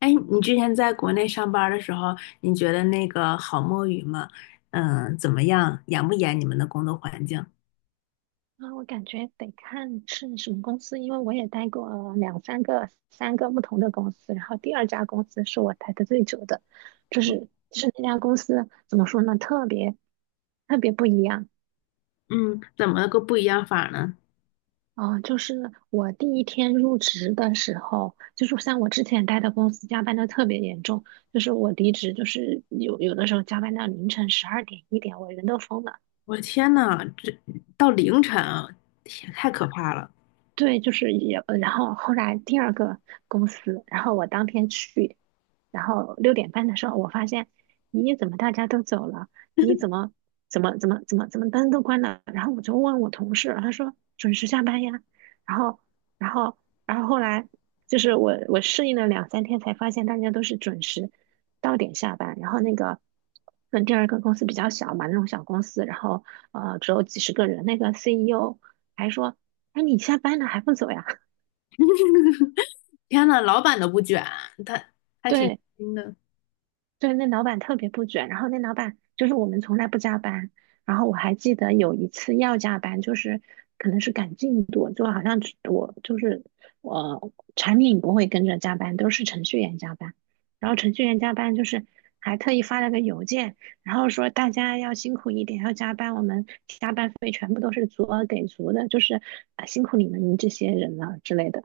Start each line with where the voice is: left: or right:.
left: 哎，你之前在国内上班儿的时候，你觉得那个好摸鱼吗？嗯，怎么样？严不严？你们的工作环境？
right: 我感觉得看是什么公司，因为我也待过两三个、三个不同的公司，然后第二家公司是我待的最久的，就是那家公司怎么说呢，特别不一样
left: 嗯，怎么个不一样法呢？
right: 啊。就是我第一天入职的时候，就是像我之前待的公司加班的特别严重，就是我离职就是有的时候加班到凌晨12点1点，我人都疯了。
left: 我的天呐，这到凌晨啊，天，太可怕了！
right: 对，就是也，然后后来第二个公司，然后我当天去，然后6点半的时候，我发现，咦，怎么大家都走了？你怎么怎么灯都关了？然后我就问我同事，他说准时下班呀。然后，然后，然后后来就是我适应了2、3天，才发现大家都是准时到点下班。然后那个，嗯，第二个公司比较小嘛，那种小公司，然后只有几十个人，那个 CEO 还说。哎，你下班了还不走呀？
left: 天呐，老板都不卷，他。还挺
right: 对
left: 轻的。
right: 对，那老板特别不准。然后那老板就是我们从来不加班。然后我还记得有一次要加班，就是可能是赶进度，就好像只我就是我产品不会跟着加班，都是程序员加班。然后程序员加班就是还特意发了个邮件，然后说大家要辛苦一点，要加班，我们加班费全部都是足额给足的，就是辛苦你们这些人了之类的。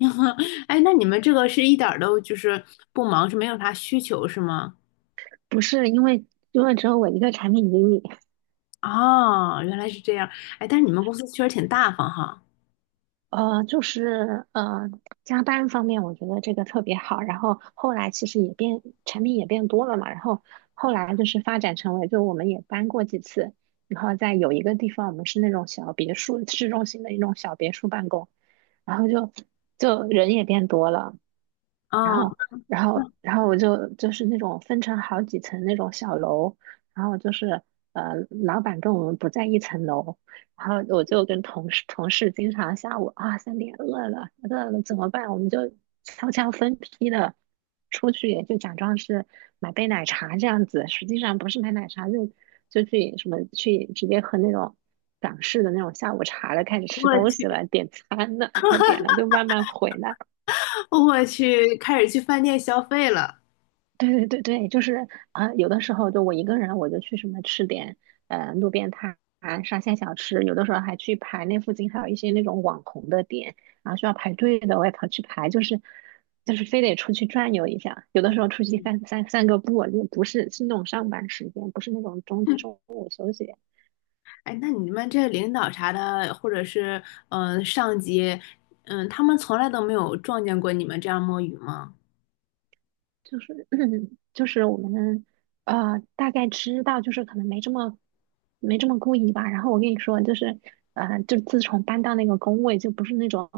left: 哎，那你们这个是一点儿都就是不忙，是没有啥需求是吗？
right: 不是因为因为只有我一个产品经理。
left: 哦，原来是这样。哎，但是你们公司确实挺大方哈。
right: 就是加班方面，我觉得这个特别好。然后后来其实也变，产品也变多了嘛。然后后来就是发展成为，就我们也搬过几次。然后在有一个地方，我们是那种小别墅，市中心的一种小别墅办公。然后就人也变多了。然
left: 哦，
right: 后，然后，然后我就就是那种分成好几层那种小楼，然后就是老板跟我们不在一层楼，然后我就跟同事经常下午啊3点饿了怎么办？我们就悄悄分批的出去，就假装是买杯奶茶这样子，实际上不是买奶茶，就就去什么去直接喝那种港式的那种下午茶了，开始吃
left: 我
right: 东西
left: 去，
right: 了，点餐了，然后点了就慢慢回来。
left: 我去，开始去饭店消费了。
right: 对对对对，就是啊、有的时候就我一个人，我就去什么吃点路边摊、沙县小吃，有的时候还去排那附近还有一些那种网红的店，然后需要排队的，我也跑去排，就是就是非得出去转悠一下。有的时候出去
left: 嗯
right: 散个步，就不是是那种上班时间，不是那种中 中午休息，
left: 哎，那你们这领导啥的，或者是嗯、上级，嗯、他们从来都没有撞见过你们这样摸鱼吗？
right: 就是 就是我们大概知道，就是可能没这么故意吧。然后我跟你说，就是就自从搬到那个工位，就不是那种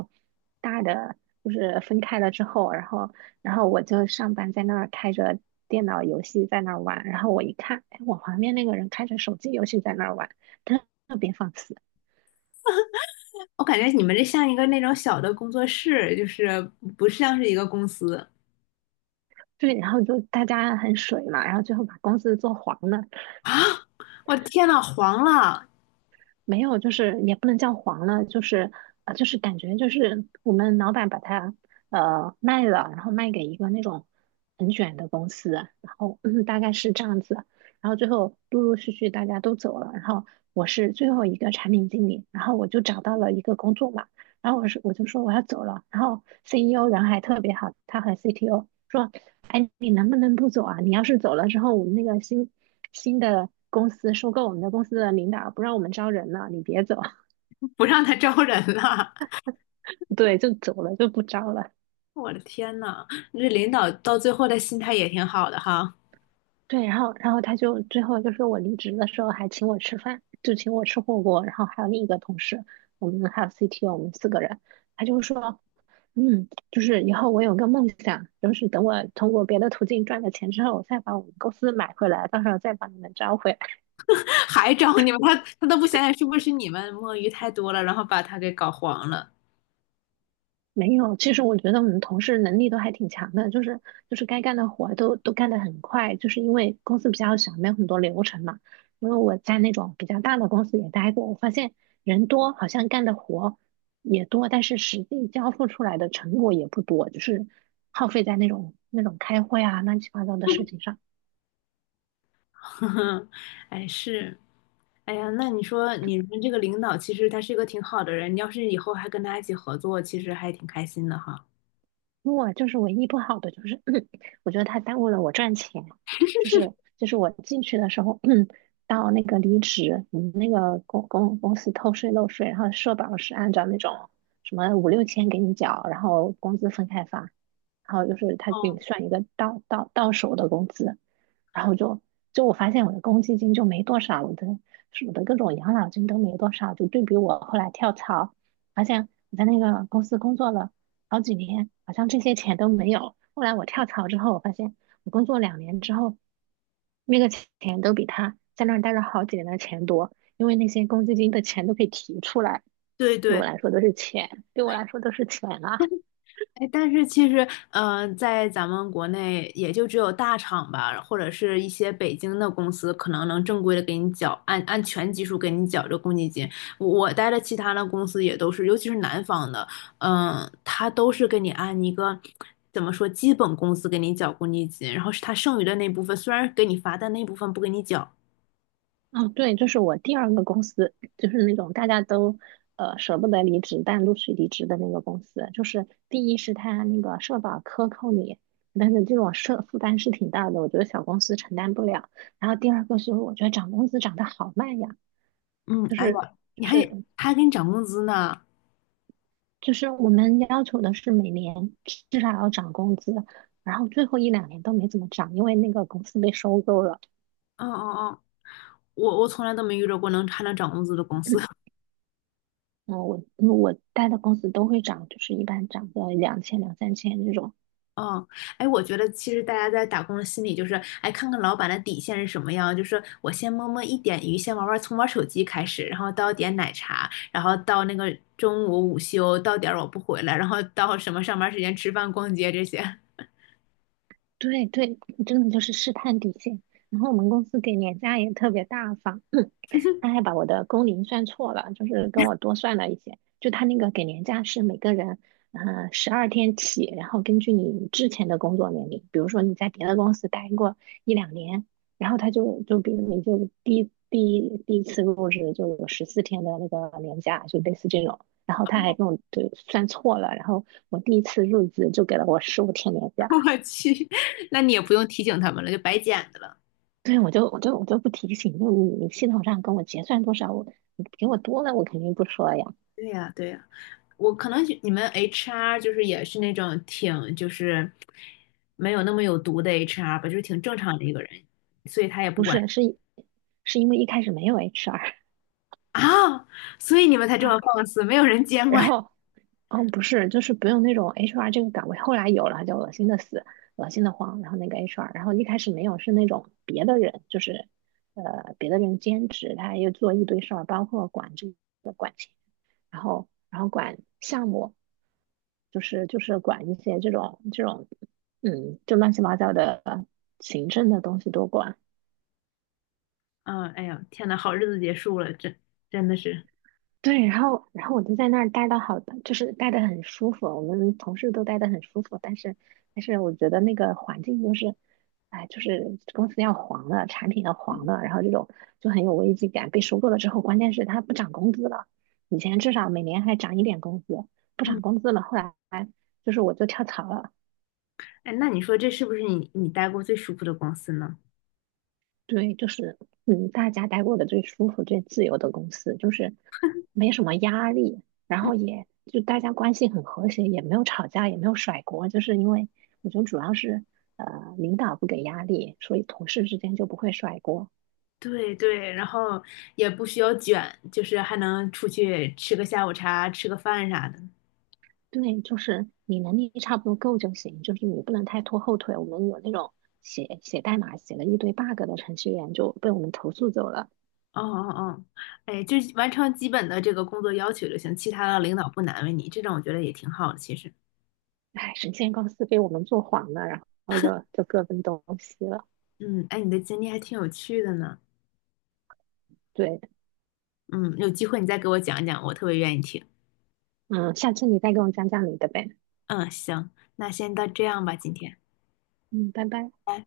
right: 大的，就是分开了之后，然后然后我就上班在那儿开着电脑游戏在那儿玩，然后我一看，哎，我旁边那个人开着手机游戏在那儿玩，特特别放肆。
left: 我感觉你们这像一个那种小的工作室，就是不像是一个公司
right: 对，然后就大家很水嘛，然后最后把公司做黄了。
left: 啊！我的天呐，黄了，
right: 没有，就是也不能叫黄了，就是就是感觉就是我们老板把它卖了，然后卖给一个那种很卷的公司，然后嗯大概是这样子，然后最后陆陆续续大家都走了，然后我是最后一个产品经理，然后我就找到了一个工作嘛，然后我就说我要走了，然后 CEO 人还特别好，他和 CTO 说，哎，你能不能不走啊？你要是走了之后，我们那个新的公司收购我们的公司的领导不让我们招人了，你别走。
left: 不让他招人了。
right: 对，就走了，就不招了。
left: 我的天呐，这领导到最后的心态也挺好的哈，
right: 对，然后然后他就最后就说我离职的时候还请我吃饭，就请我吃火锅，然后还有另一个同事，我们还有 CTO，我们4个人，他就说嗯，就是以后我有个梦想，就是等我通过别的途径赚了钱之后，我再把我们公司买回来，到时候再把你们招回来。
left: 还招你们，他都不想想是不是你们摸鱼太多了，然后把他给搞黄了。
right: 没有，其实我觉得我们同事能力都还挺强的，就是就是该干的活儿都干得很快，就是因为公司比较小，没有很多流程嘛。因为我在那种比较大的公司也待过，我发现人多，好像干的活也多，但是实际交付出来的成果也不多，就是耗费在那种开会啊、乱七八糟的事情上。
left: 呵呵，哎，是，哎呀，那你说你们这个领导其实他是一个挺好的人，你要是以后还跟他一起合作，其实还挺开心的哈。
right: 我就是唯一不好的就是，我觉得他耽误了我赚钱。就是 就是我进去的时候，到那个离职，我们那个公司偷税漏税，然后社保是按照那种什么5、6千给你缴，然后工资分开发，然后就是他给你
left: 哦，
right: 算一个到手的工资，然后就就我发现我的公积金就没多少，我的各种养老金都没多少，就对比我后来跳槽，发现我在那个公司工作了好几年，好像这些钱都没有。后来我跳槽之后，我发现我工作两年之后，那个钱都比他在那儿待了好几年的钱多，因为那些公积金的钱都可以提出来，
left: 对
right: 对我
left: 对，
right: 来说都是钱，对我来说都是钱啊。
left: 哎，但是其实，嗯、在咱们国内也就只有大厂吧，或者是一些北京的公司，可能能正规的给你缴，按全基数给你缴这个公积金。我待的其他的公司也都是，尤其是南方的，嗯、他都是给你按一个怎么说基本工资给你缴公积金，然后是他剩余的那部分，虽然给你发，但那部分不给你缴。
right: 哦，对，就是我第二个公司，就是那种大家都舍不得离职，但陆续离职的那个公司。就是第一是他那个社保克扣你，但是这种社负担是挺大的，我觉得小公司承担不了。然后第二个是我觉得涨工资涨得好慢呀，
left: 嗯，
right: 就
left: 哎呀，
right: 是就
left: 你还
right: 是
left: 他还给你涨工资呢。
right: 就是我们要求的是每年至少要涨工资，然后最后一两年都没怎么涨，因为那个公司被收购了。
left: 嗯嗯嗯，我从来都没遇到过能还能涨工资的公司。
right: 嗯，我待的公司都会涨，就是一般涨个2000、2、3千这种。
left: 哦，哎，我觉得其实大家在打工的心理就是，哎，看看老板的底线是什么样，就是我先摸摸一点鱼，先玩玩，从玩手机开始，然后到点奶茶，然后到那个中午午休，到点儿我不回来，然后到什么上班时间吃饭、逛街这些。
right: 对对，真的就是试探底线。然后我们公司给年假也特别大方，他还把我的工龄算错了，就是跟我多算了一些。就他那个给年假是每个人，嗯、12天起，然后根据你之前的工作年龄，比如说你在别的公司待过一两年，然后他就就比如你就第一次入职就有14天的那个年假，就类似这种。然后他还跟我就算错了，然后我第一次入职就给了我15天年 假。
left: 我去，那你也不用提醒他们了，就白捡的了。
right: 对，我就不提醒，就你系统上跟我结算多少，我你给我多了，我肯定不说呀。
left: 对呀，对呀，我可能你们 HR 就是也是那种挺就是没有那么有毒的 HR 吧，就是挺正常的一个人，所以他也不
right: 不
left: 管。
right: 是，是因为一开始没有 HR，
left: 啊，所以你们才这么 放肆，没有人监
right: 然
left: 管。
right: 后嗯，不是，就是不用那种 HR 这个岗位，后来有了就恶心的死，恶心的慌，然后那个 HR，然后一开始没有是那种别的人，就是别的人兼职，他又做一堆事儿，包括管这，然后然后管项目，就是管一些这种就乱七八糟的行政的东西都管。
left: 嗯，哎呀，天呐，好日子结束了，真真的是。
right: 对，然后然后我就在那儿待的好的，就是待的很舒服，我们同事都待的很舒服，但是但是我觉得那个环境就是，哎，就是公司要黄了，产品要黄了，然后这种就很有危机感。被收购了之后，关键是它不涨工资了，以前至少每年还涨一点工资，不
left: 嗯
right: 涨工资了，后来就是我就跳槽了。
left: 哎，那你说这是不是你待过最舒服的公司呢？
right: 对，就是嗯，大家待过的最舒服、最自由的公司，就是没什么压力，然
left: 嗯，
right: 后也就大家关系很和谐，也没有吵架，也没有甩锅，就是因为我觉得主要是呃领导不给压力，所以同事之间就不会甩锅。
left: 对对，然后也不需要卷，就是还能出去吃个下午茶、吃个饭啥的。
right: 对，就是你能力差不多够就行，就是你不能太拖后腿。我们有那种写代码写了一堆 bug 的程序员就被我们投诉走了。
left: 哦哦哦，哎，就是完成基本的这个工作要求就行，其他的领导不难为你，这种我觉得也挺好的。其实，
right: 哎，神仙公司被我们做黄了，然后就就各奔东西了。
left: 嗯，哎，你的经历还挺有趣的呢。
right: 对。
left: 嗯，有机会你再给我讲一讲，我特别愿意听。
right: 嗯，下次你再跟我讲讲你的呗。
left: 嗯，行，那先到这样吧，今天。
right: 嗯，拜拜。
left: 拜拜。